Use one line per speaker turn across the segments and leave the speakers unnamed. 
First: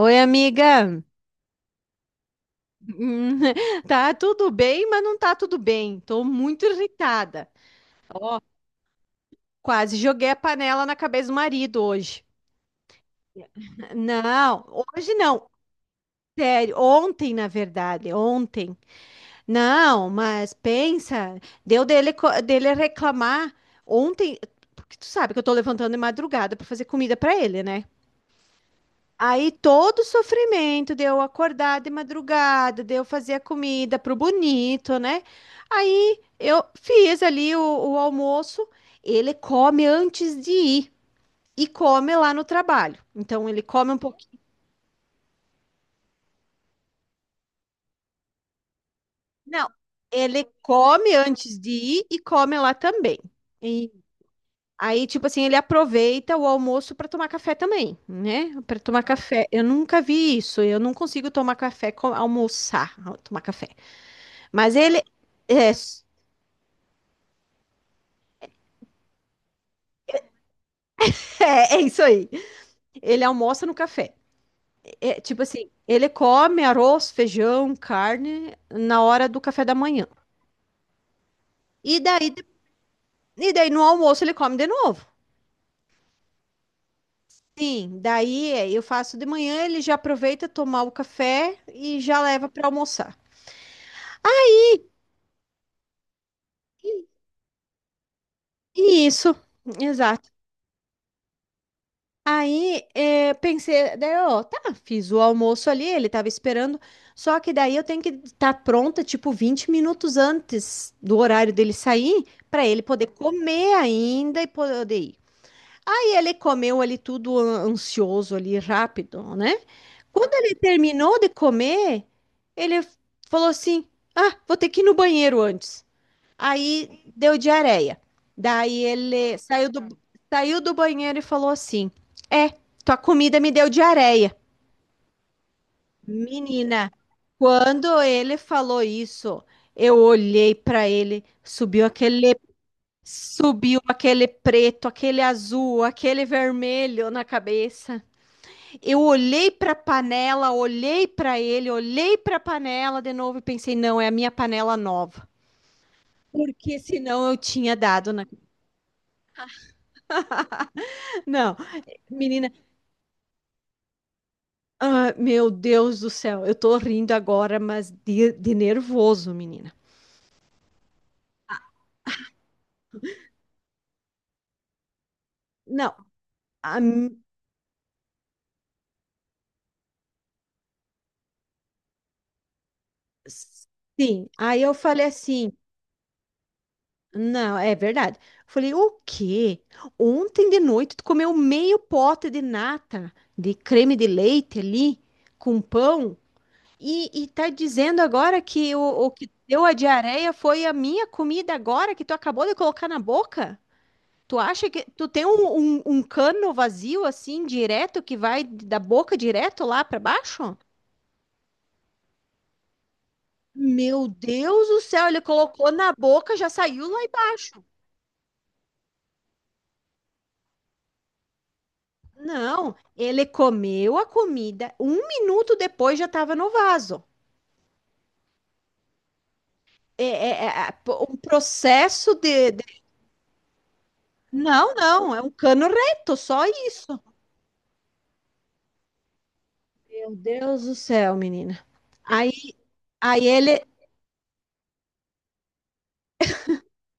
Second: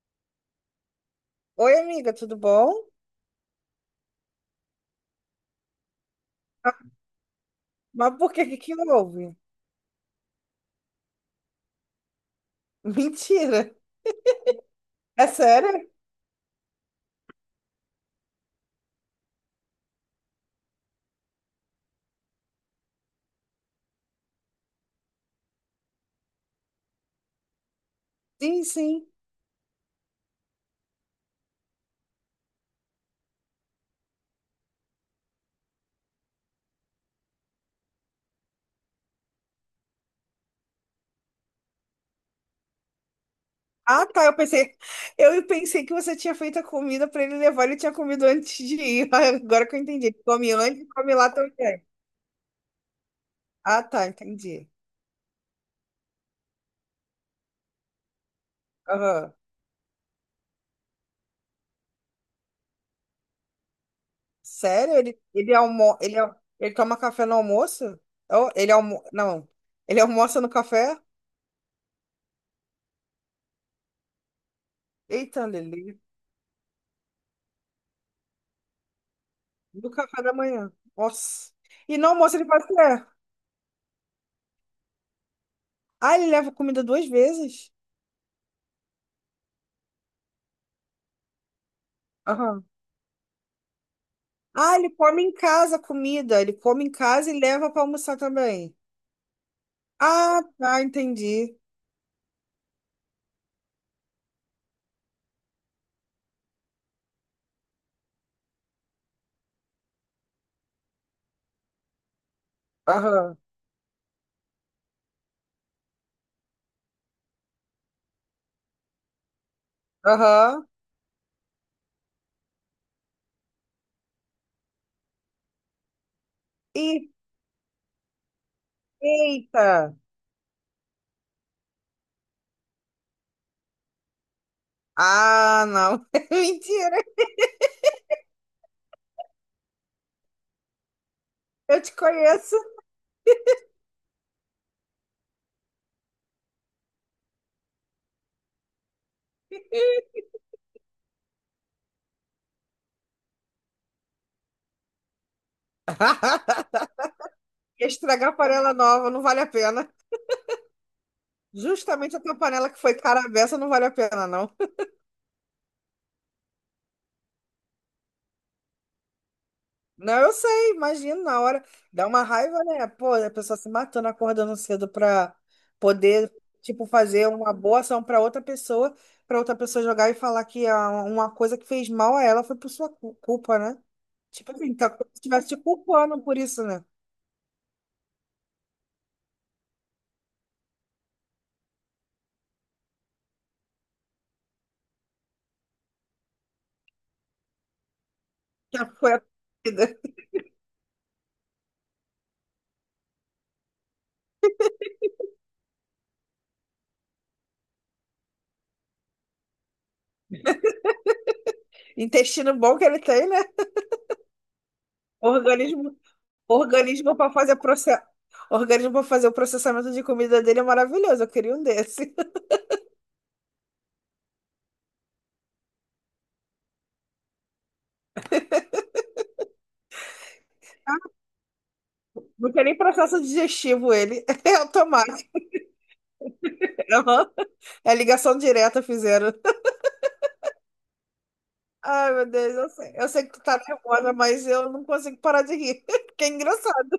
Oi, amiga.
Oi, amiga, tudo bom?
Hum, Tá tudo bem, mas não tá tudo bem. Tô muito
Ah,
irritada.
mas por
Ó,
que houve?
quase joguei a panela na cabeça do marido hoje.
Mentira.
Não, hoje
É
não.
sério?
Sério, ontem, na verdade, ontem. Não, mas pensa, deu dele reclamar ontem, porque tu sabe que eu tô levantando de madrugada pra fazer comida pra ele, né?
Sim, sim.
Aí todo o sofrimento de eu acordar de madrugada, de eu fazer a comida pro bonito, né? Aí eu fiz ali o almoço, ele come antes de ir e come lá no trabalho. Então ele come um
Ah, tá,
pouquinho.
eu pensei que você tinha feito a comida para ele levar, ele tinha comido antes de ir.
Não,
Agora que eu entendi. Ele
ele
come antes e
come
come lá
antes de
também.
ir e come lá também.
Ah,
E
tá, entendi.
aí, tipo assim, ele aproveita o almoço para tomar café também, né? Para tomar
Aham.
café. Eu nunca vi isso. Eu não consigo tomar café, almoçar, tomar café. Mas
Sério?
ele. É,
Ele toma café no almoço? Oh, não. Ele almoça no café?
é isso aí. Ele almoça no café. É, tipo
Eita,
assim,
Lili.
ele come arroz, feijão, carne na hora do café da
No
manhã.
café da manhã. Nossa.
E
E no
daí,
almoço ele faz o quê?
e daí no almoço ele come de novo.
Ah, ele leva comida duas vezes?
Sim, daí é, eu faço de manhã, ele já aproveita tomar o café e já leva
Aham.
para almoçar.
Ah, ele come em casa a comida. Ele come em casa e leva para almoçar também.
E isso, exato.
Ah, tá, entendi.
Aí, pensei, daí, ó, tá, fiz o almoço ali, ele tava esperando, só que daí eu tenho que estar pronta, tipo, 20 minutos antes do horário dele sair, pra ele poder
Aham.
comer ainda e poder ir. Aí ele comeu ali tudo ansioso ali, rápido, né? Quando ele
Aham.
terminou de comer, ele falou assim: Ah, vou ter que ir no banheiro antes. Aí
E,
deu diarreia. Daí ele saiu do,
eita!
saiu do banheiro e falou assim: É, tua comida me deu diarreia.
Ah, não.
Menina,
Mentira,
quando ele falou isso, eu olhei pra ele,
eu te conheço.
subiu aquele preto, aquele azul, aquele vermelho na cabeça. Eu olhei pra panela, olhei pra ele, olhei pra panela de novo e pensei: Não, é a minha panela nova. Porque senão eu tinha dado na.
Estragar panela nova não vale a pena.
Não,
Justamente a tua
menina,
panela que foi cara à beça não vale a pena, não.
ah, meu Deus do céu, eu tô rindo agora, mas de nervoso, menina.
Não, eu sei, imagino na hora. Dá uma raiva, né? Pô, a pessoa se matando, acordando cedo pra
Não,
poder,
a
tipo,
mi-
fazer uma boa ação pra outra pessoa jogar e falar que uma coisa que fez mal a ela foi por sua culpa, né?
sim,
Tipo
aí eu
assim, tá
falei
como se estivesse
assim,
te culpando por isso, né?
não, é verdade. Falei, o quê? Ontem de noite tu comeu meio pote de nata, de creme de leite ali, com pão, e tá dizendo agora que
Que
o
foi a
que deu a
vida.
diarreia foi a minha comida agora que tu acabou de colocar na boca? Tu acha que tu tem um cano vazio assim, direto, que vai da boca direto lá para baixo?
Intestino bom que ele tem, né?
Meu Deus do céu, ele colocou na
Organismo,
boca, já saiu lá
organismo para fazer
embaixo.
processo. Organismo para fazer o processamento de comida dele é maravilhoso. Eu queria um desse.
Não, ele comeu a comida, 1 minuto depois já estava no vaso. É, é um processo
Não
de,
tem nem
de-
processo digestivo ele. É
Não, não, é
automático.
um cano reto, só isso.
Aham. É ligação direta fizeram.
Meu Deus do céu, menina.
Ai, meu
Aí,
Deus, eu sei
aí
que tu tá
ele,
nervosa, mas eu não consigo parar de rir. Que é engraçado.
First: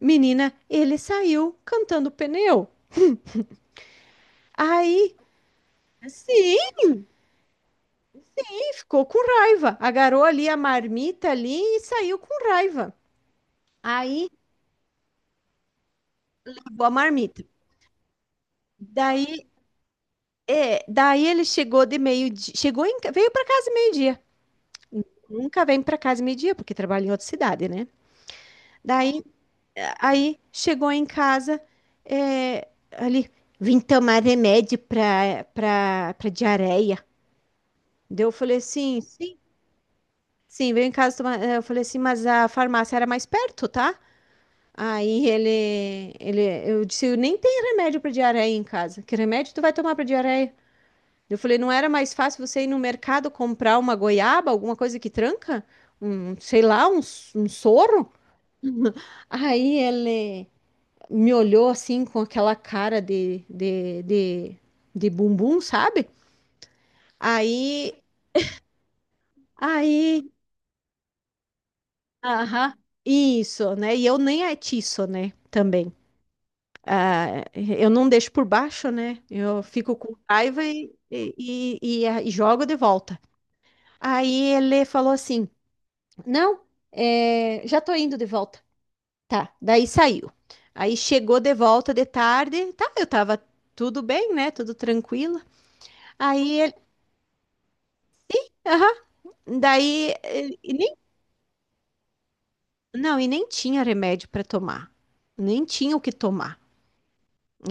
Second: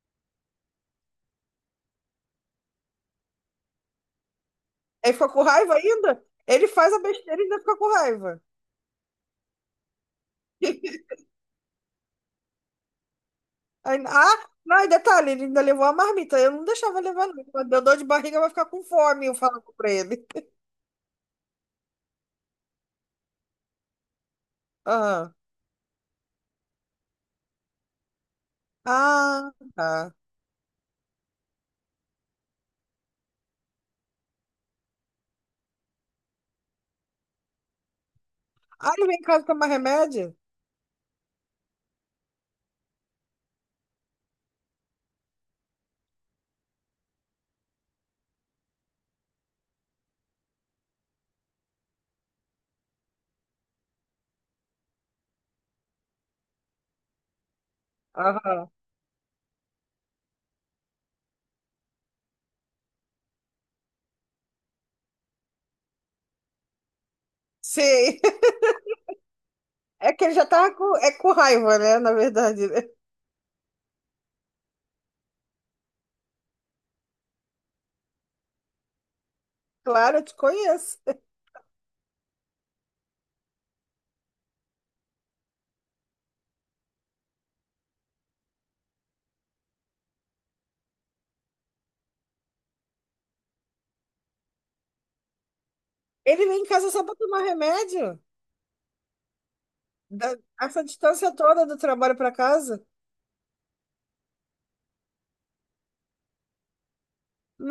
menina, ele saiu cantando pneu.
Aí
Aí,
ficou com raiva ainda?
sim.
Ele faz a besteira e ainda fica com raiva.
E ficou com raiva. Agarrou ali a marmita ali e saiu com raiva. Aí,
Ah, não, e detalhe, ele ainda levou a marmita. Eu não
acabou a
deixava levar,
marmita.
não. Quando deu dor de barriga, vai ficar com fome, eu
Daí,
falava pra ele.
daí ele chegou de meio-dia, veio para casa meio-dia.
Aham.
Nunca vem para casa meio-dia porque trabalha em outra cidade, né? Daí,
Ah,
é,
tá.
aí chegou em casa, é, ali, vim tomar remédio para diarreia. Daí eu falei
Ah,
assim,
ele vem em
sim,
casa tomar remédio?
sim, veio em casa tomar, eu falei assim, mas a farmácia era mais perto, tá? Aí eu disse, nem tem remédio para diarreia em casa. Que remédio tu vai tomar para diarreia? Eu falei, não era mais fácil você ir no mercado comprar uma goiaba, alguma coisa que tranca? Um, sei lá, um soro?
Aham.
Aí ele me olhou assim com aquela cara de bumbum, sabe? Aí,
Sim. É que
aí,
ele já tava com, é com raiva, né? Na verdade.
aham,
Né?
isso, né? E eu nem atiço, né? Também. Ah, eu não deixo por baixo, né? Eu fico com
Claro, eu te
raiva
conheço.
e jogo de volta. Aí ele falou assim: Não, é, já tô indo de volta. Tá, daí saiu. Aí chegou de volta de tarde, tá? Eu tava tudo bem, né? Tudo tranquilo.
Ele vem
Aí
em
ele,
casa só para tomar remédio?
aham, daí, ele- e
Essa
nem,
distância toda do trabalho para casa?
não, e nem tinha remédio para tomar, nem tinha o que tomar.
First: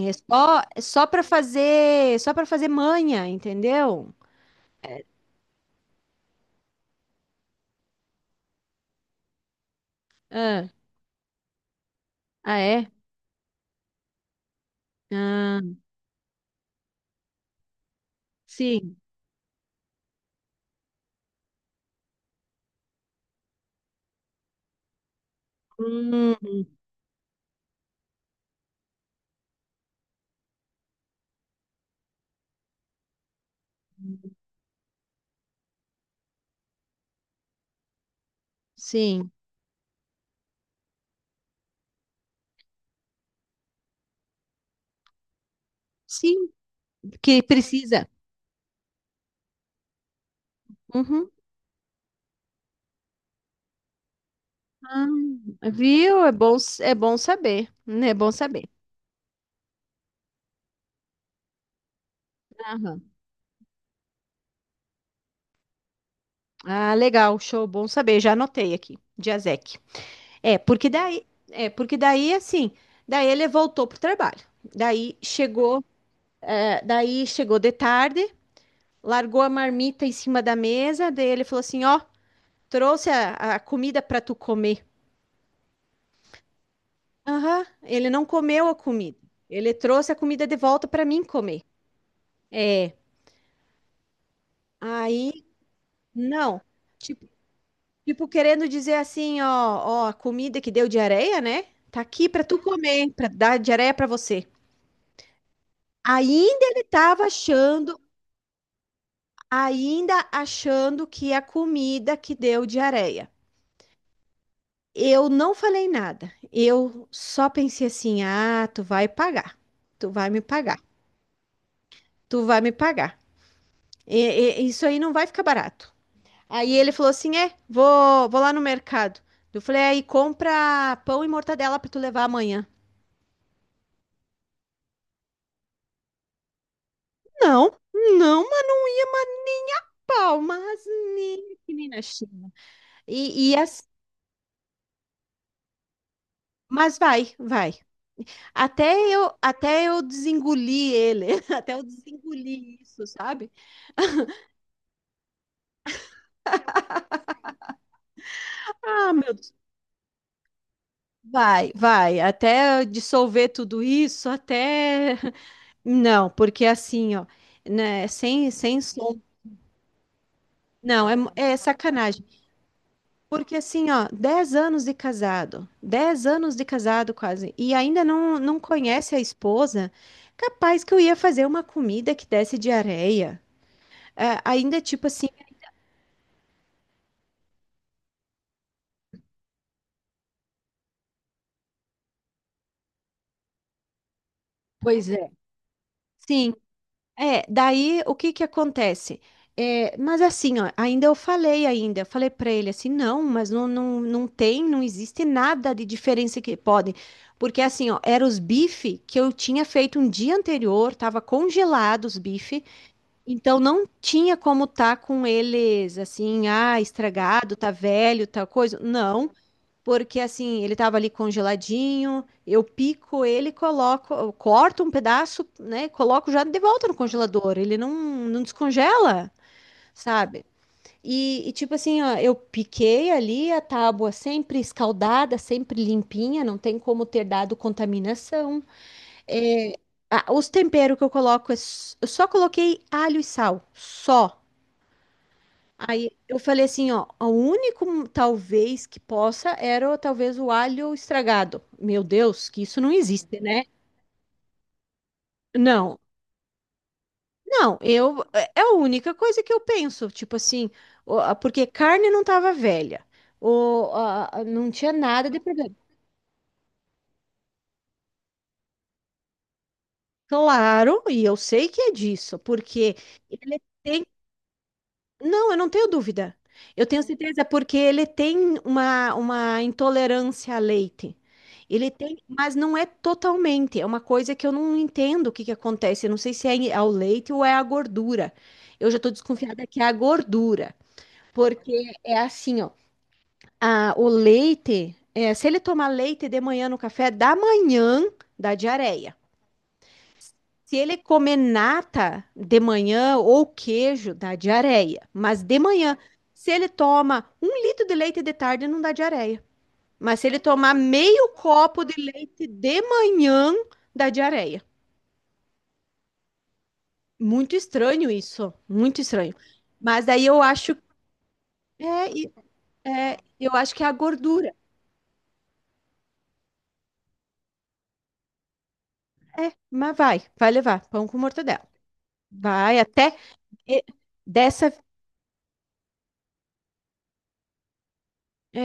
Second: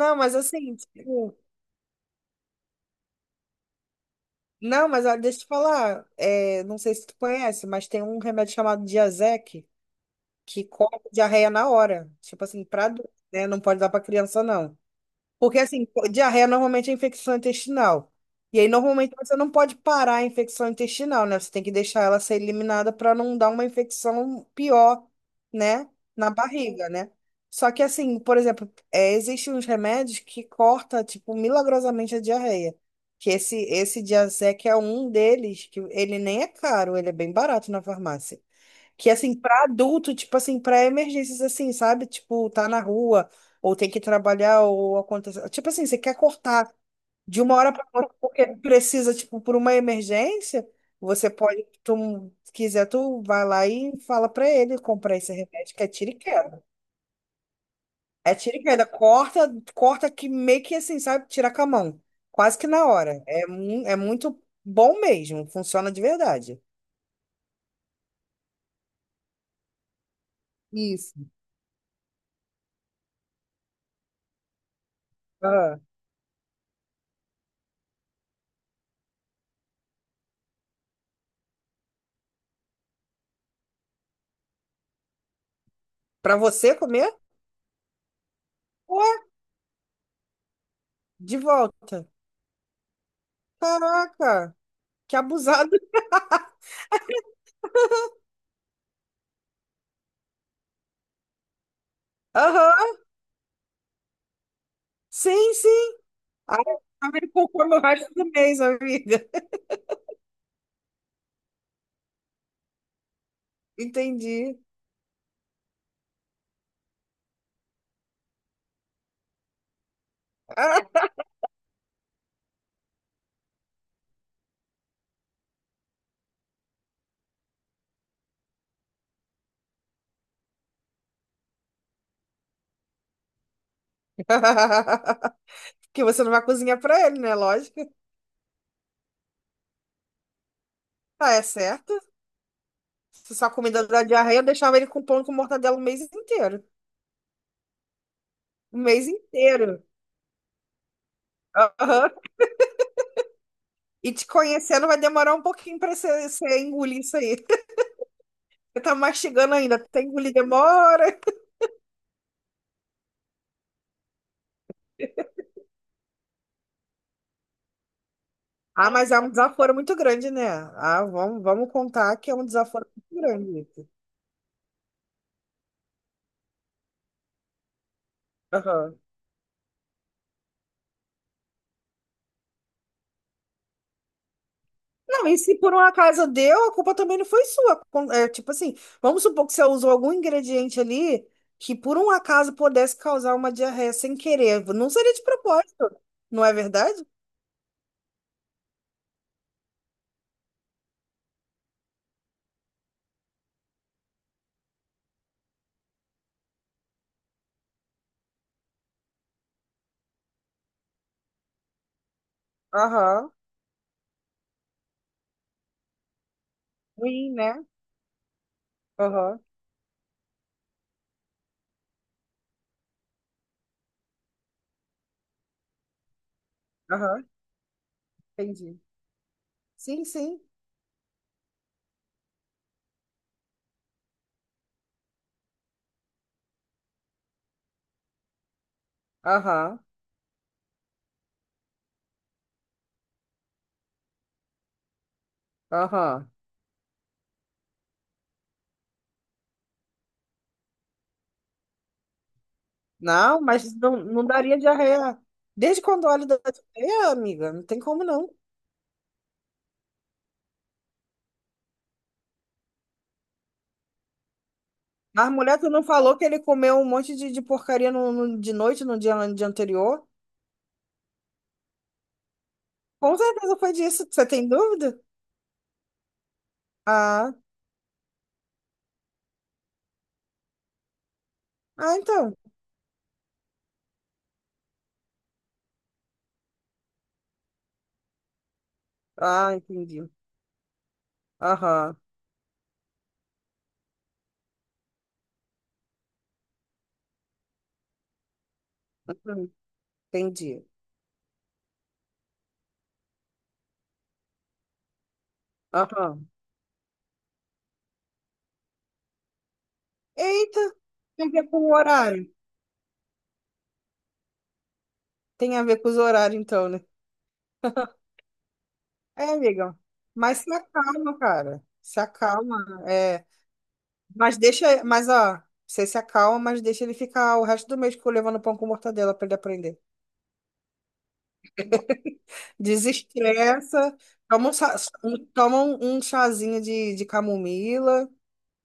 mas assim,
É
tipo,
só para fazer manha, entendeu?
não, mas ó, deixa eu te falar, é, não sei se tu conhece, mas tem um remédio chamado Diazec que
Ah,
corta diarreia na hora. Tipo
ah,
assim, pra,
é?
adulto, né? Não pode dar pra criança, não. Porque,
Ah,
assim, diarreia normalmente é infecção intestinal. E aí,
sim.
normalmente, você não pode parar a infecção intestinal, né? Você tem que deixar ela ser eliminada para não dar uma infecção pior, né? Na
Hum,
barriga, né? Só que, assim, por exemplo, é, existem uns remédios que corta, tipo, milagrosamente a diarreia. Que esse Diazec é um deles, que ele nem é caro, ele é bem barato na farmácia. Que
sim.
assim, pra adulto, tipo assim, pra emergências assim, sabe? Tipo, tá na rua, ou tem que trabalhar, ou acontece. Tipo assim, você quer
Sim,
cortar de
que
uma hora pra
precisa.
outra, porque precisa, tipo, por uma emergência, você
Uhum.
pode, tu se quiser, tu vai lá e fala pra ele
Ah,
comprar esse remédio, que é tiro e
viu? É bom,
queda.
é bom saber, né? É bom
É tiro e
saber.
queda, corta, corta que meio que assim, sabe? Tira com a mão. Quase que na
Aham.
hora. É, é muito bom mesmo, funciona de verdade.
Ah, legal, show, bom saber. Já anotei aqui, Diazec. É, porque daí,
Isso.
é, porque daí assim, daí ele voltou pro trabalho. Daí
Ah.
chegou de tarde, largou a marmita em cima da mesa, daí ele falou assim, ó, trouxe a comida para tu comer.
Pra você comer?
Aham, ele não comeu a comida. Ele trouxe a comida de volta para mim
De
comer.
volta.
É.
Caraca, que
Aí,
abusado.
não. Tipo, tipo, querendo dizer assim, ó, a comida que deu diarreia, né? Tá aqui para tu
Aham,
comer, para dar diarreia para você.
sim, sim. Ah,
Ainda ele
tá
tava
me poupando o
achando,
resto do mês, amiga.
ainda achando que a comida que deu diarreia.
Entendi.
Eu não falei nada. Eu só pensei assim: "Ah, tu vai pagar. Tu vai me pagar.
Ah.
Tu vai me pagar. E- isso aí não vai ficar barato." Aí ele falou assim: é, vou lá no mercado. Eu falei: aí compra pão e mortadela pra tu levar amanhã.
Porque você não vai cozinhar pra ele, né?
Não,
Lógico.
não, mas não ia, mas nem a pau, mas
Ah, é
nem que nem
certo.
na China.
Se
E,
sua
e as-
comida da diarreia, eu deixava ele com pão com mortadela o mês inteiro.
mas vai, vai.
O
Até
mês
eu,
inteiro.
até eu desengoli ele, até eu
Aham.
desengoli isso, sabe?
E te conhecendo vai demorar um pouquinho pra você engolir isso aí. Você tá
Ah, meu Deus.
mastigando ainda. Até engolir demora.
Vai, vai, até eu dissolver tudo isso, até. Não, porque assim, ó, né, sem
Ah, mas é
som.
um desaforo muito grande, né? Ah,
Não, é, é
vamos contar
sacanagem.
que é um desaforo muito
Porque
grande.
assim,
Isso.
ó, 10 anos de casado, 10 anos de casado quase, e ainda não
Aham.
conhece a esposa, capaz que eu ia fazer uma comida que desse diarreia. É, ainda tipo
Não,
assim,
e se por um acaso deu, a culpa também não foi sua. É, tipo assim, vamos supor que você usou algum ingrediente ali que por um acaso pudesse causar uma diarreia sem querer. Não
pois
seria de
é.
propósito, não
Sim,
é verdade?
é, daí o que que acontece? É, mas assim, ó, eu falei pra ele assim, não tem, não existe nada de diferença que pode, porque assim, ó, eram os bife que eu tinha feito um dia anterior, tava congelados os bife.
Aham.
Então não tinha como tá com eles assim, ah,
Ruim,
estragado,
né?
tá velho, tal coisa. Não,
Aham.
porque assim, ele tava ali congeladinho, eu pico ele, coloco, eu corto um pedaço, né, coloco já de volta no
Aham.
congelador. Ele não
Entendi.
descongela,
Sim, sim.
sabe? Tipo assim, ó, eu piquei ali a tábua sempre escaldada, sempre limpinha, não tem como ter dado contaminação.
Aham.
Ah, os temperos que eu coloco, eu só coloquei alho e sal, só. Aí
Aham.
eu falei assim, ó, o único talvez que possa era talvez o alho estragado. Meu Deus, que isso não existe,
Não,
né?
mas não daria diarreia. Desde
Não,
quando olha da diarreia, amiga, não
não,
tem como
eu
não.
é é a única coisa que eu penso, tipo assim, porque carne não tava velha, não tinha nada
Mas
de
mulher, tu
problema.
não falou que ele comeu um monte de porcaria de noite, no dia anterior?
Claro, e eu sei que é disso, porque
Com
ele
certeza
é
foi disso. Você tem dúvida?
não, eu não tenho dúvida. Eu tenho
Ah,
certeza porque ele tem uma intolerância a leite. Ele
ah,
tem,
então.
mas não é totalmente. É uma coisa que eu não entendo o que que acontece. Eu não sei se é ao leite ou é a gordura. Eu já estou
Ah,
desconfiada que é a
entendi.
gordura, porque
Aham.
é assim, ó. O leite, é, se ele tomar leite de manhã no café da manhã, dá diarreia.
Uhum, entendi.
Se ele comer nata de manhã ou queijo, dá diarreia. Mas de manhã,
Aham.
se ele toma 1 litro de leite de tarde, não dá diarreia. Mas se ele tomar
Eita, tem
meio
a ver com o
copo de
horário.
leite de manhã, dá diarreia.
Tem a ver com os horários, então, né?
Muito estranho isso, muito
É,
estranho.
amiga.
Mas daí
Mas
eu
se
acho,
acalma, cara. Se
é, e-
acalma.
é,
É.
eu acho que é a
Mas
gordura.
deixa. Mas, ó, você se acalma, mas deixa ele ficar o resto do mês tipo, levando pão com mortadela pra ele
É,
aprender.
mas vai, vai levar pão com mortadela. Vai até e-
Desestressa, toma
dessa,
toma um chazinho de camomila,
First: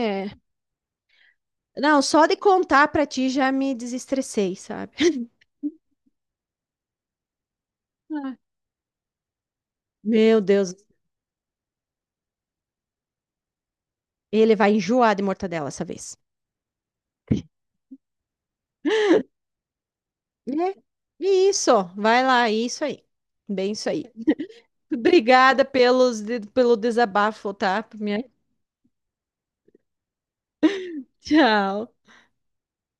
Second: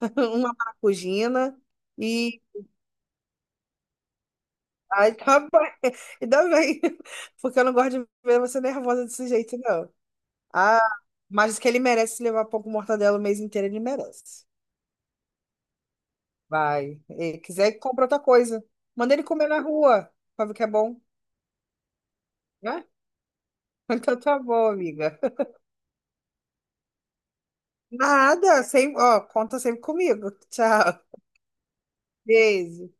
uma maracujina
não, só de
e.
contar pra ti já me desestressei, sabe?
Ai, tá bem. Ainda bem, porque eu não gosto de ver você nervosa desse jeito, não.
Meu Deus,
Ah, mas que ele merece levar pão com mortadela o mês inteiro, ele merece.
ele vai enjoar de mortadela essa vez.
Vai. E quiser, compra outra coisa. Manda ele comer na rua, pra ver que é
Né?
bom,
Isso, vai lá, isso
né?
aí. Bem isso aí.
Então tá bom, amiga.
Obrigada pelo desabafo, tá? Minha.
Nada, sem, ó, conta sempre comigo. Tchau.
Tchau.
Beijo.